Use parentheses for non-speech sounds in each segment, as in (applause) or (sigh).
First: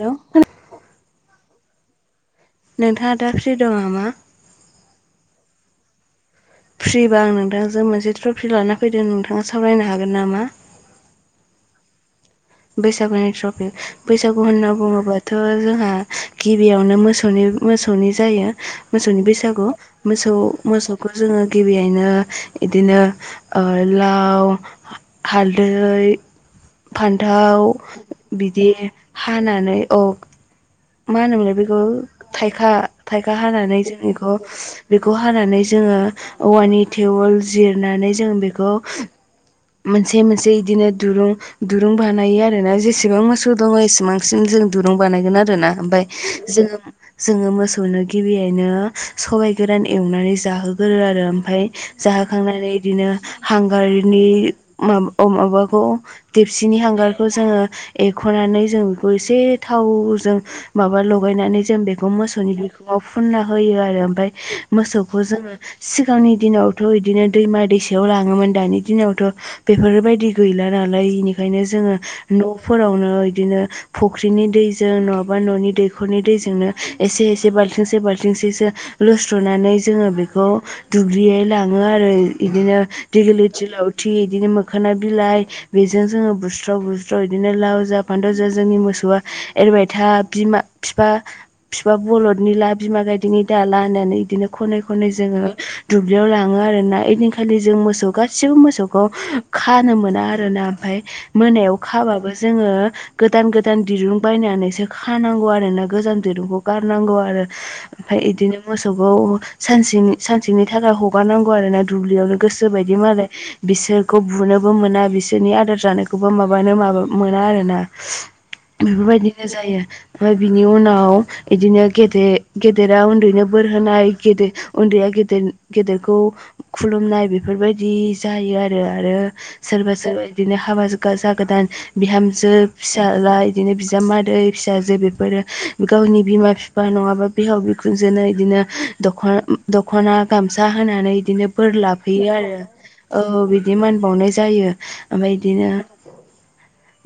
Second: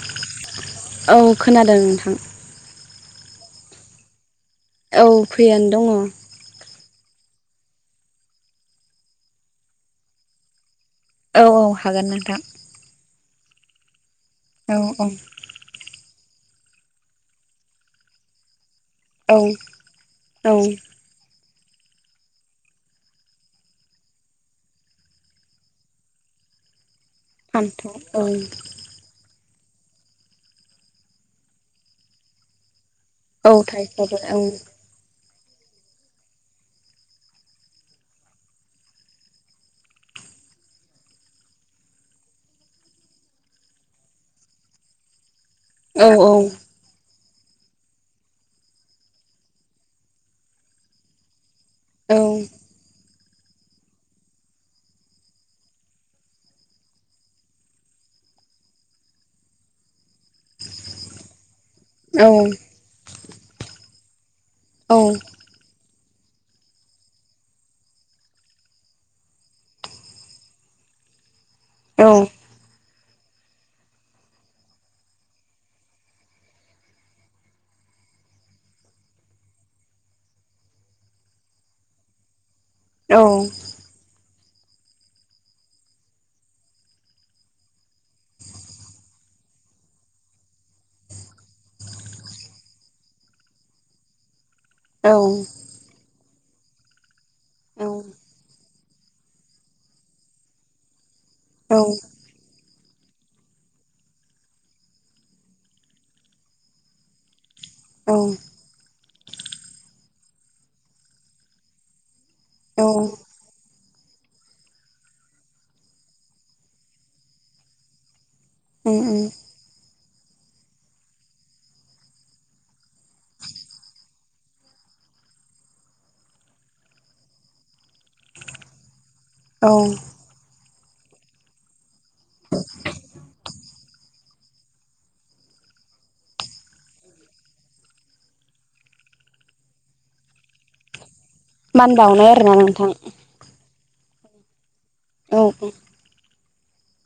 Hello औ खोनादों नोंथां नोंथाङा दा फ्रि दङ नामा औ फ्रियानो दङ फ्रिबा आं नोंथांजों मोनसे ट्रफि लाना फैदों नोंथाङा सावरायनो हागोन नामा औ औ हागोन नोंथां बैसागुनि ट्रफि बैसागु होनना औ औ बुङोबाथ जोंहा गिबियावनो मोसौनि मोसौनि जायो मोसौनि औ बैसागु मोसौ औ मोसौ खौ जोङो गिबियैनो बिदिनो लाव हालदै दाउ फान्थाव औ बिदि हानानै औ मा होनोमोनलाय बेखौ थाइखा थाइखा औ हानानै जों थाइखौबो औ इखौ बेखौ हानानै जोङो औवानि थेवोल जिरनानै जों बेखौ मोनसे मोनसे इदिनो दुरुं दुरुं बानायो आरोना जेसेबां मोसौ दङ एसेबांसिम जों दुरुं बानायगोन आरोना ओमफ्राय औ औ जों जोङो मोसौनो गिबियैनो सबाइ गोरान एवनानै जाहोगोरो आरो ओमफ्राय औ जाहोखांनानै बिदिनो हांगारनि म माबाखौ देपसिनि हांगारखौ जोङो एरखनानै जों बेखौ एसे थावजों माबा लगायनानै जों बेखौ औ मोसौनि बिखुङाव फुनना होयो आरो ओमफ्राय मोसौखौ जोङो सिगांनि दिनावथ इदिनो दैमा दैसायाव लाङोमोन दानि दिनावथ बेफोरबायदि गैला नालाय इनिखायनो जोो न'फोरावनो इदिनो फुख्रिनि दैजों नङाबा न'नि दैखरनि दैजोंनो एसे एसे बाल्थिंसे बाल्थिंसेसो लुस्रनानै जोङो बेखौ दुब्लियै लाङो आरो इदिनो दिगलिथि लावथि इदिनो मोखोना बिलाइ बेजों जोङो बुस्राव बुस्राव बिदिनो लाव जा फानथाव जा जोंनि मोसौआ एरबाय था बिमा फिफा फिफा बरलदनि ला बिमा गायददिनि दाला होननानै इदिनो खनै खनै जोङो दुब्लियाव लाङो आरोना ओइदिनखालि जों मोसौ गासिबो मोसौखौ खानो मोना आरो ना ओमफफ्राय मोनायाव खाबाबो जोङो गोदान गोदान दिरुं बायनानैसो खानांगौ आरो ग औ बि मोसौखौ सानसेनि सानसेनि थाखाय हगारनांगौ आरो ना दुब्लियावनो गोसो बायदि मालाय बिसोरखौ बुनोबो मोना बिसोरनि आदार जानायखौबो माबानो माबा मोना आरो ना उम उम बेफोरबायदिनो जायो ओमफ्राय बिनि उनाव बिदिनो गेदेर गेदेरा उन्दैनो बोर होनाय गेदेर उन्दैया गेदेर गेदेरखौ खुलुमनाय बेफोरबायदि जायो आरो आरो औ सोरबा सोरबा बिदिनो हाबा ज गोदान बिहामजो फिसाज्ला बिदिनो बिजामादै फिसाजो गावनि बिमा बिफा नङाबा बिहाव बिखुनजोंनो बिदिनो दख'ना दख'ना गामसा होनानै बिदिनो बोर मान बावनाय लाफैयो आरोना आरो नोंथां औ बिदि मोनानबावनाय जायो ओमफ्राय औ बिदिनो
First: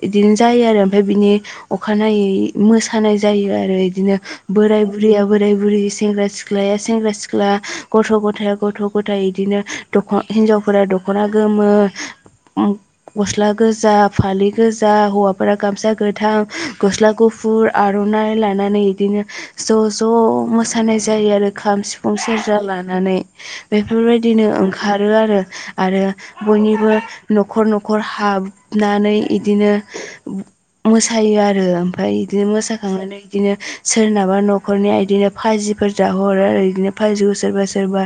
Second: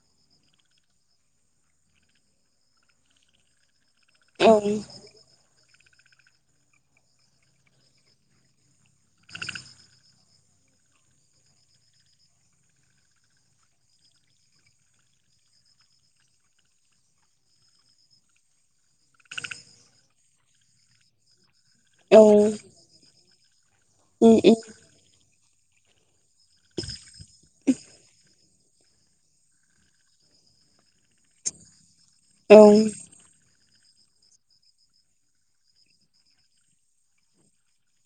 बिदिनो जायो आरो ओमफ्राय बिनि अखानायै मोसा थानायानाय जायो आरो इदिनो औ बोराय बुरिया बोराय बुरि सेंग्रा सिख्लाया सेंग्रा सिख्ला गथ' गथाय गथ' गथाय इदिनो दख हिनजावफोरा दख'ना गोमो गस्ला गोजा फालि गोजा हौवाफोरा गामसा गोथां गस्ला गुफुर आर'नाइ लानानै इदिनो ज' ज' मोसानाय जायो आरो खाम सिफुं सिफुं सेरजा लानानै उम बेफोरबायदिनो ओंखारो आरो आरो बयनिबो न'खर न'खर हा नानै इदिनो मोसायो आरो ओमफफ्राय बिदिनो उम मोसाखांनानै बिदिनो सोरनाबा न'खरनिया बिदिनो भाजिफोर जाहोहरो आरो बिदिनो भिखौ सोरबा सोरबा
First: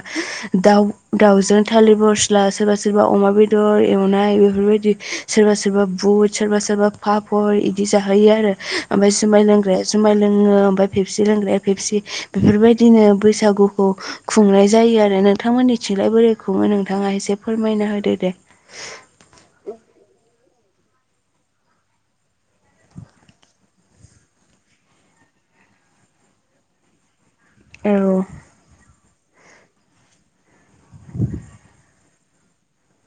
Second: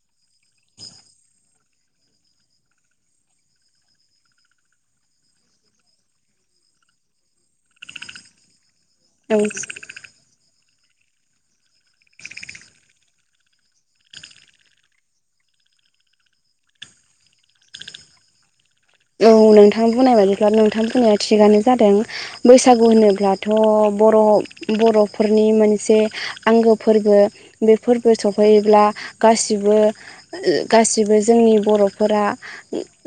दाउ दाउजों थालिर बरस्ला सोरबा सोरबा अमा बेदर एवनाय बेफोरबायदि सोरबा सोरबा बुट सोरबा सोरबा पापर इदि जाहोयो आरो ओमफफ्राय औ जुमाय लोंग्राया जुमाय लोङो ओमफ्राय फेबसि लोंग्राया फेबसि बेफोरबायदिनो बैसागुखौ खुंनाय जायो आरो नोंथांमोननि थिगलाय बोरै खुङो नोंथाङा एसे फोरमायना होदो दे औ नोंथां बुंनाय बाददिब्ला नोंथां बुंनाया थिगानो जादों बैसागु होनोब्लाथ' बर' बर'फोरनि मोनसे आंगो फोरबो बे औ फोरबो सफैयोब्ला गासिबो गासिबो जोंनि बर'फोरा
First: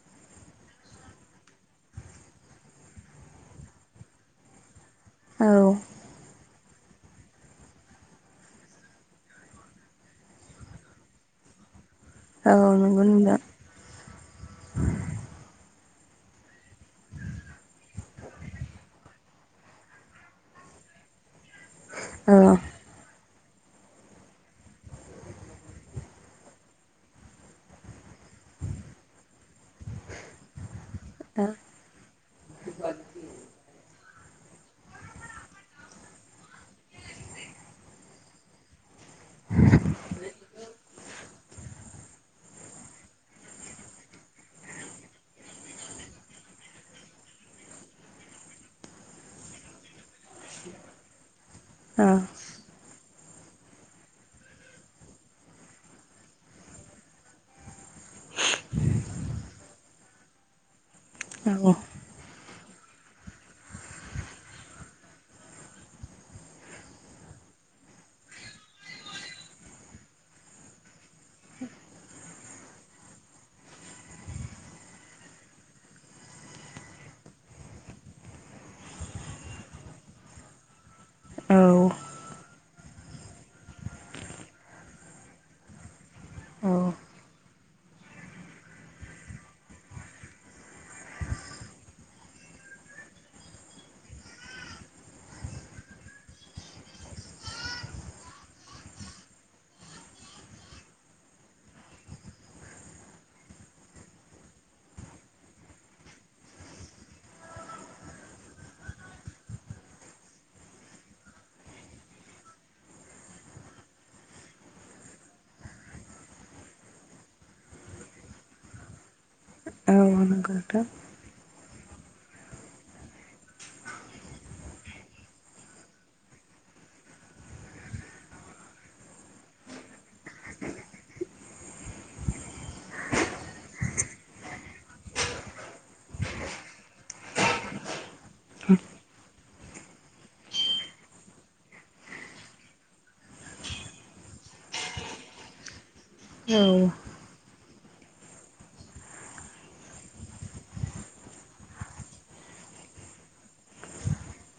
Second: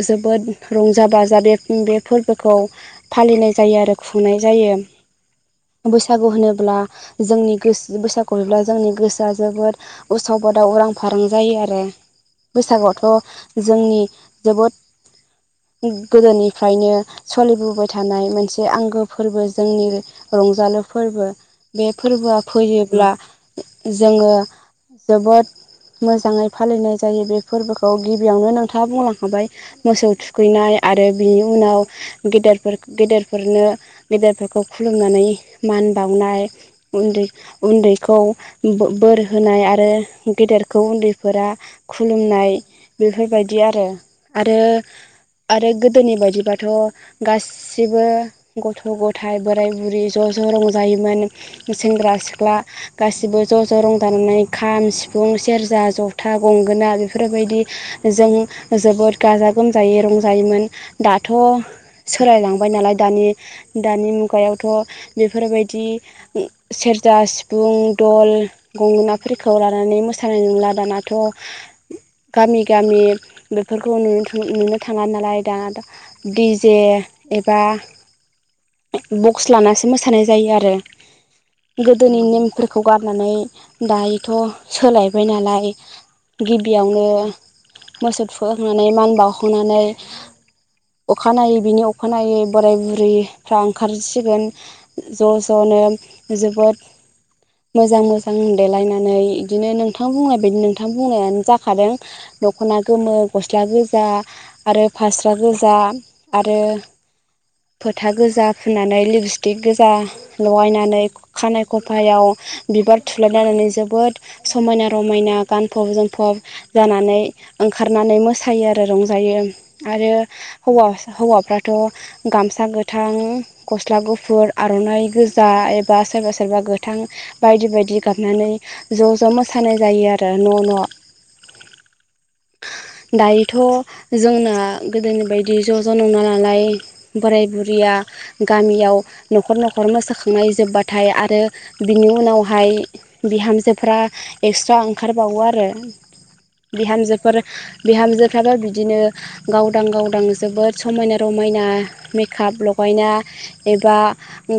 जोबोद रंजा बाजा बे बे फोरबोखौ फालिनाय जायो आरो खुंनाय जायो औ बैसागु होनोब्ला जोंनि गोसो बैसागु हब्ला जोंनि गोसोआ जोबोद उसाव बादाव उरां फारां जायो आरो औ नंगौ बैसागआवथ' नोंथां जोंनि जोबोद गोदोनिफ्रायनो सोलिबोबाय थानाय मोनसे आंगो फोरबो जोंनि रंजालु फोरबो बे औ फोरबोआ औ फैयोब्ला जोङो जोबोद मोजाङै फालिनाय जायो बे फोरबोखौ गिबियावनो नोंथाङा बुंलांखाबाय मोसौ थुखैनाय आरो बिनि उनाव गेदेर गेदेर बे फोरनो गेदेरफोरखौ खुलुमनानै मान बावनाय न्द उन्दैखौ बोर होनाय आरो गेदेरखौ उन्दै फोरा खुलुमनाय बेफोरबायदि आरो आरो आरो गोदोनि बायदिबाथ' गासै गासिबो गथ' गथाय बोराय बुरै ज' ज' रंजायोमोन सेंग्रा सिख्ला गासिबो ज' ज' रंजानानै खाम सिफुं सेरजा जथा गंगोना बेफोरबायदि जों जोबोद गाजा गोमजायै रंजायोमोन दाथ' औ सोलायलांबाय नालाय दानि दानि मुगायावथ' बेफोरबायदि सेरजा सिफुं दल गंगाफोरखौ लानानै मोसानाय नंला दानाथ' गामि गामि बेफोरखौ न थां नुनो थाङा नालाय दान डिजे एबा बक्स लानासो मोसानाय जायो आरो औ गोदोनि नेम बेखौ गारनानै दायोथ' सोलायबाय नालाय औ गिबियावनो मोसौ थुखैखांनानै मान बावखांनानै अखानायै बिनि अखानायै बोराय बुरैफ्रा ओंखारसिगोन ज' ज'नो जोबोद मोजां मोजां देलायनानै बिदिनो नोंथां बुंनाय बायदि नोंथां बुंनायानो जाखादों दख'ना गोमो गस्ला गोजा आरो फास्रा गोजा आरो फोथा गोजा फुननानै लिपस्टिक गोजा लगायनानै खानाय खफायाव बिबार थुलायलायनानै जोबोद समायना रमायना गानफब जोमफब जानानै ओंखारनानै मोसायो आरो रंज जायो औ आरो नंगौ नोंथां हौवाफ्राथ' गामसा गोथां गस्ला गुफुर आर'नाइ गोजा एबा सोरबा सोरबा गोथां बायदि बायदि गाबनानै ज' ज' मोसानाय जायो आरो न' न' (inaudible) दायोथ' जोंना गोदोनि बायदि ज' ज' नंला नालाय बोराय बुरिया गामियाव न'खर न'खर मोसाखांनाय जोबबाथाय आरो बिनि उनावहाय बिहामजोफ्रा एक्सट्रा ओंखारबावो आरो औ बिहामजोफोर बिहामजोफ्राबो बिदिनो गावदां गावदां जोबोद समायना रमायना मेकाप लगायना एबा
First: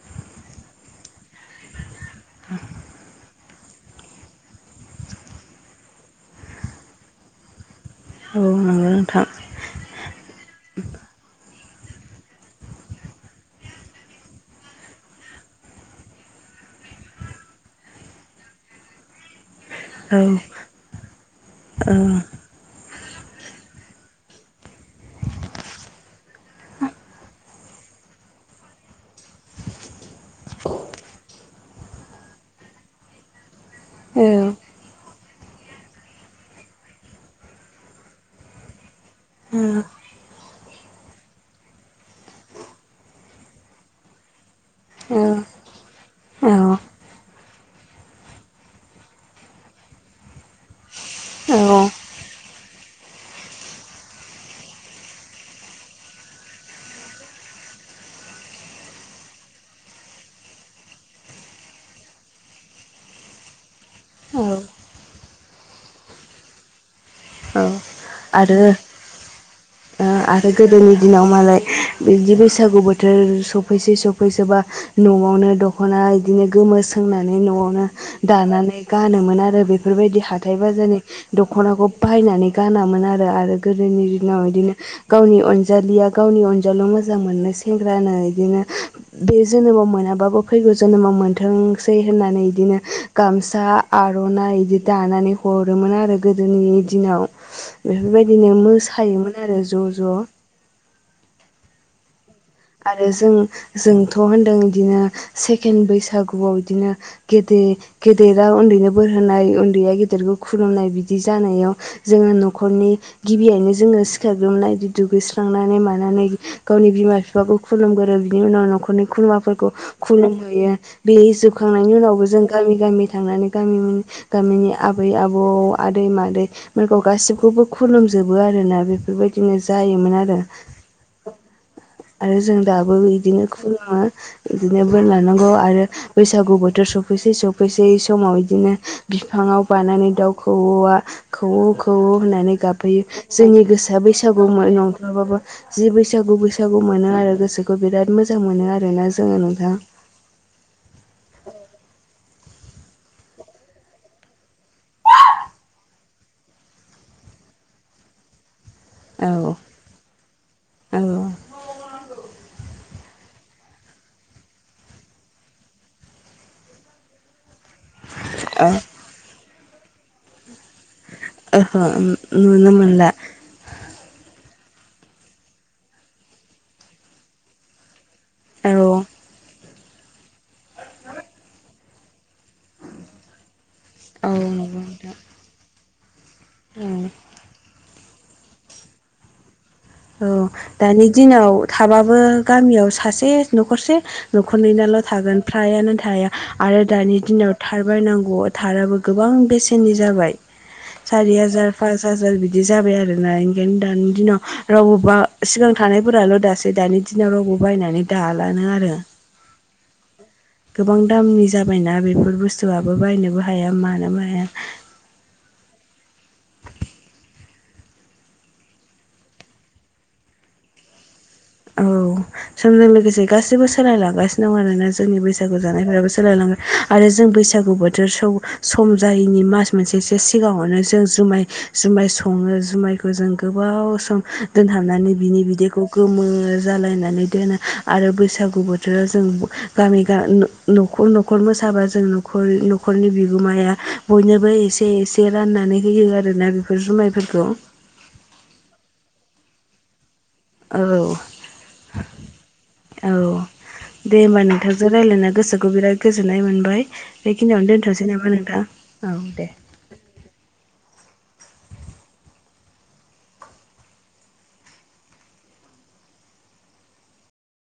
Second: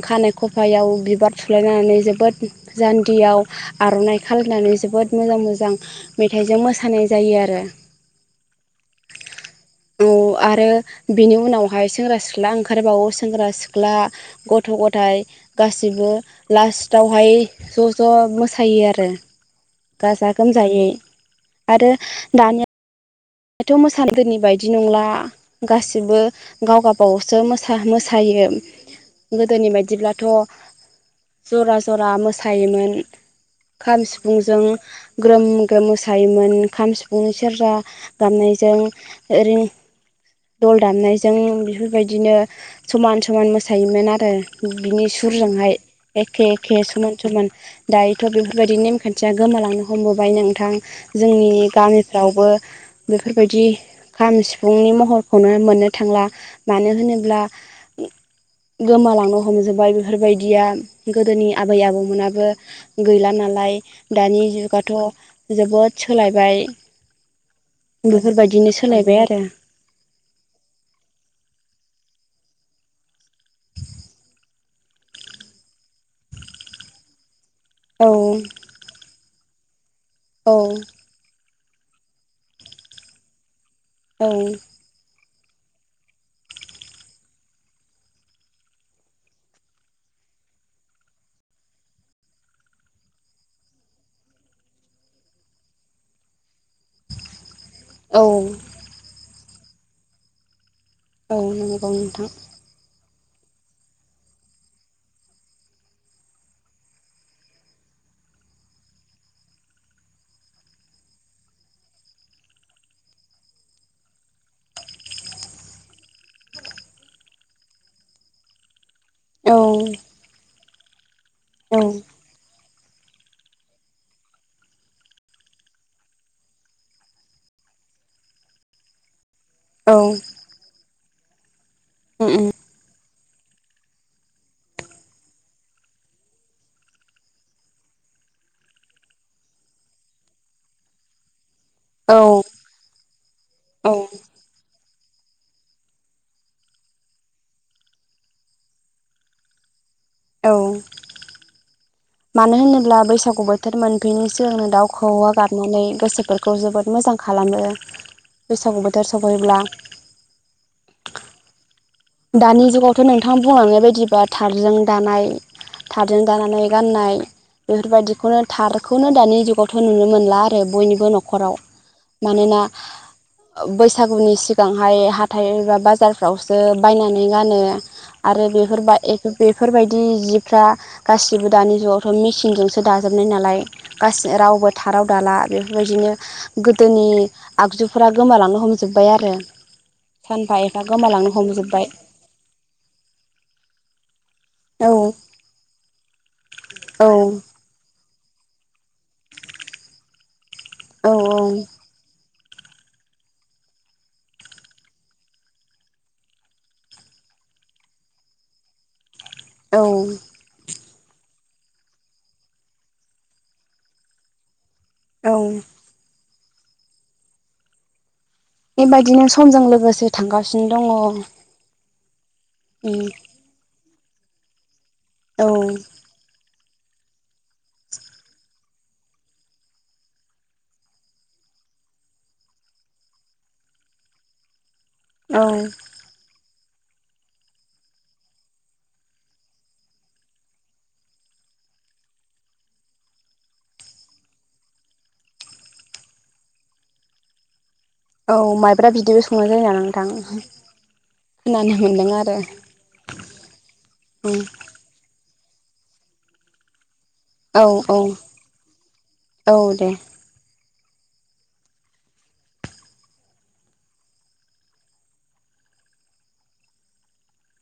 खानायाइ खफायाव बिबार सुलायनानै जोबोद जान्दियाव आर'नाइ खालायनानै जोबोद मोजां मोजां मेथाइजों मोसानाय जायो आरो औ नंगौ नोंथां औ आरो बिनि उनावहाय सेंग्रा सिख्ला ओंखारबावो सेंग्रा सिख्ला गथ' गथाय गासिबो लास्टावहाय ज' ज' मोसायो आरो औ गाजा गोमजायै आरो ओ दानिया दाथ' मोसदोनि बायदि नंला गासिबो गाव गबावसो मोसायो गोदोनि बायदिब्लाथ' जरा जरा मोसायोमोन खाम औ सिफुंजों ग्रोम ग्रोम मोसायोमोन खाम सिफुं सेरजा गाननायजों ओरैनो दल दामनायजों बेफोरबायदिनो समान समान मोसायोमोन आरो बिनि औ सुरजोंहाय एखे औ एखे समान समान दायोथ' बेफोरबायदि नेमखान्थिया गोमालांनो हमबोबाय नोंथां जोंनि गामिफ्रावबो बेफोरबायदि खाम सिफुंनि महरखौनो मोननो थांला मानो होनोब्ला बे गोमालांनो हमजोब्बाय बेफोरबायदिया गोदोनि आबै आबौमोनाबो गैला नालाय दानि औ जुगाथ' जोबोद सोलायबाय औ आरो बेफोरबायदिनो सोलायबाय आरो आरो गोदोनि दिनाव मालाय बिदि बैसागु बोथोर सफैसै सफैसोबा न'आवनो दख'ना बिदिनो गोमो सोंनानै न'आवनो औ दानानै गानोमोन आरो बेफोरबायदि औ हाथथाय बाजारनि दख'नाखौ बायनानै गानामोन आरो आरो गोदोनि औ दिनाव बिदिनो गावनि अनजालिया गावनि अनजाल' मोजां मोनो सेंग्रानो बिदिनो बे जोनोमाव मोनाबाबो फैगौ जोनोमाव मोनथोंसै होननानै बिदिनो गामसा आर'नाइ बिदि दानानै हरोमोन आरो गोदोनि दिनाव औ बेफोरबायदिनो मोसायोमोन आरो ज' ज' औ नंगौ नोंथां आरो जों जोंथ' होनदों बिदिनो सेकेणड बैसागुआव बिदिनो गेदेर गेदेरा उन्दैनो बोर होनाय उन्दैया गेदेरखौ खुलुमनाय बिदि जानायाव जोङो न'खरनि गिबियैनो जोङो सिखाराग्रोमनायदि दुगैस्रांनानै मानानै गावनि बिमा बिफाखौ खुलुमगोरो बिनि उनाव न'खरनि खुलुमाफोरखौ औ खुलुमहयो बे जोब औ फखांनायनि उनावबो जों गामि गामि थांनानै गामि गामिनि आबै आबौ आदै मादै बेखौ गासिबखौबो खुलुमजोबो आरोना बेफोरबायदिनो औ जायोमोन आरो। आरो उम जों दाबो बिदिनो खुलुमो बिदिनो बोन लानांगौ आरो बैसागु बोथोर सफैसै सफैसै समाव बिदिनो बिफांाव बानानै दाउ खौवौआ खौवौ औ होननानै गाबहैयो जोंनि गोसोआ बैसागु नंथ्लाबाबो जि बैसागु बैसागु मोनो आरो गोसोखौ बिराद मोजां मोनो आरोना जोङो नोंथां औ मानो होनोब्ला बैसागु बोथोर मोनफैनोसोगंनो दाउखौवा गारनानै गोसोफोरखौ खौ जोबोद मोजां खालामो बैसागु बोथोर औ सफैब्ला औ दानि जुगावथ' नोंथाङा बुंलांनाय बायदिबा थारजों दानाय थारजों जानानै गाननाय बेफोरबायदिखौनो थारखौनो दानि जुगावथ' नुनो मोनला आरो बयनिबो न'खर अहो अहो उम नुनो मोनला बैसागुनि सिगांहाय हाथाइ एबा बाजारफ्रावसो बायनानै गानो आरो औ बेफोरबाय बेफोरबायदि जिफ्रा गासिबो दानि जुगावथ' मेचिनजोंसो दाजोबनाय नालाय औ गाससि रावबो नंगौ थाराव नोंथां दाला बेफोरबायदिनो औ गोदोनि आगजुफोरा गोमालांनो हमजोब्बाय आरो औ सानफा एफा दानि गोमालांनो दिनाव हमजोब्बाय थाबाबो गामियाव सासे न'खरसे औ न'खरनैनाल' थागोन फ्रायानो थाया आरो औ दानि दिनाव थारबायायनांगौ थाराबो गोबां बेसेननि जाबाय औ सारि हाजार फास हाजार बिदि जाबाय आरोना ओंखायनो दानि दिनाव रावबो बा सिगां थानायफोराल' दासै दानि दिनाव रावबो बायनानै दालानो आरो औ गोबां दामनि जाबायना बेफोर बुस्थुआबो बायनोबो हाया मानो हाया औ बेबायदिनो समजों लोगोसे थांगासिनो दङ औ समजों लोगोसे गाससिबो सोलायलांगासिनो दं आरोना जोंनि औ बैसागु जानायफोराबो सोलायलांग आरो जों बैसागु बोथोर स सम जायैनि मास मोनसेसो सिगाङावनो जों जुमाय जुमाय सङो जुमायखौ जों गोबाव सम दोनहाबनानै बिनि बिदैखौ गोमो जालायनानै दोनो आरो बैसागु बोथोराव जों गामि न'खर मोसाबा जोंखर न'खरनि बिगोमाया बयनोबो एसे एसे जे राननानै होयो आरोना बेफोर जुमायफोरखौ औ माइब्रा बिदिबो संनाय जायो नालाय नोंथां औ खोनानो मोनदों आरो औ दे उम होमबा नोंथां जों रायज्लायनो गोसोखौ बिराद गोजोन्नाय मोनबाय औ बेखिनियावनो दोनथ'नोसै औ नामा नोंथां औ दे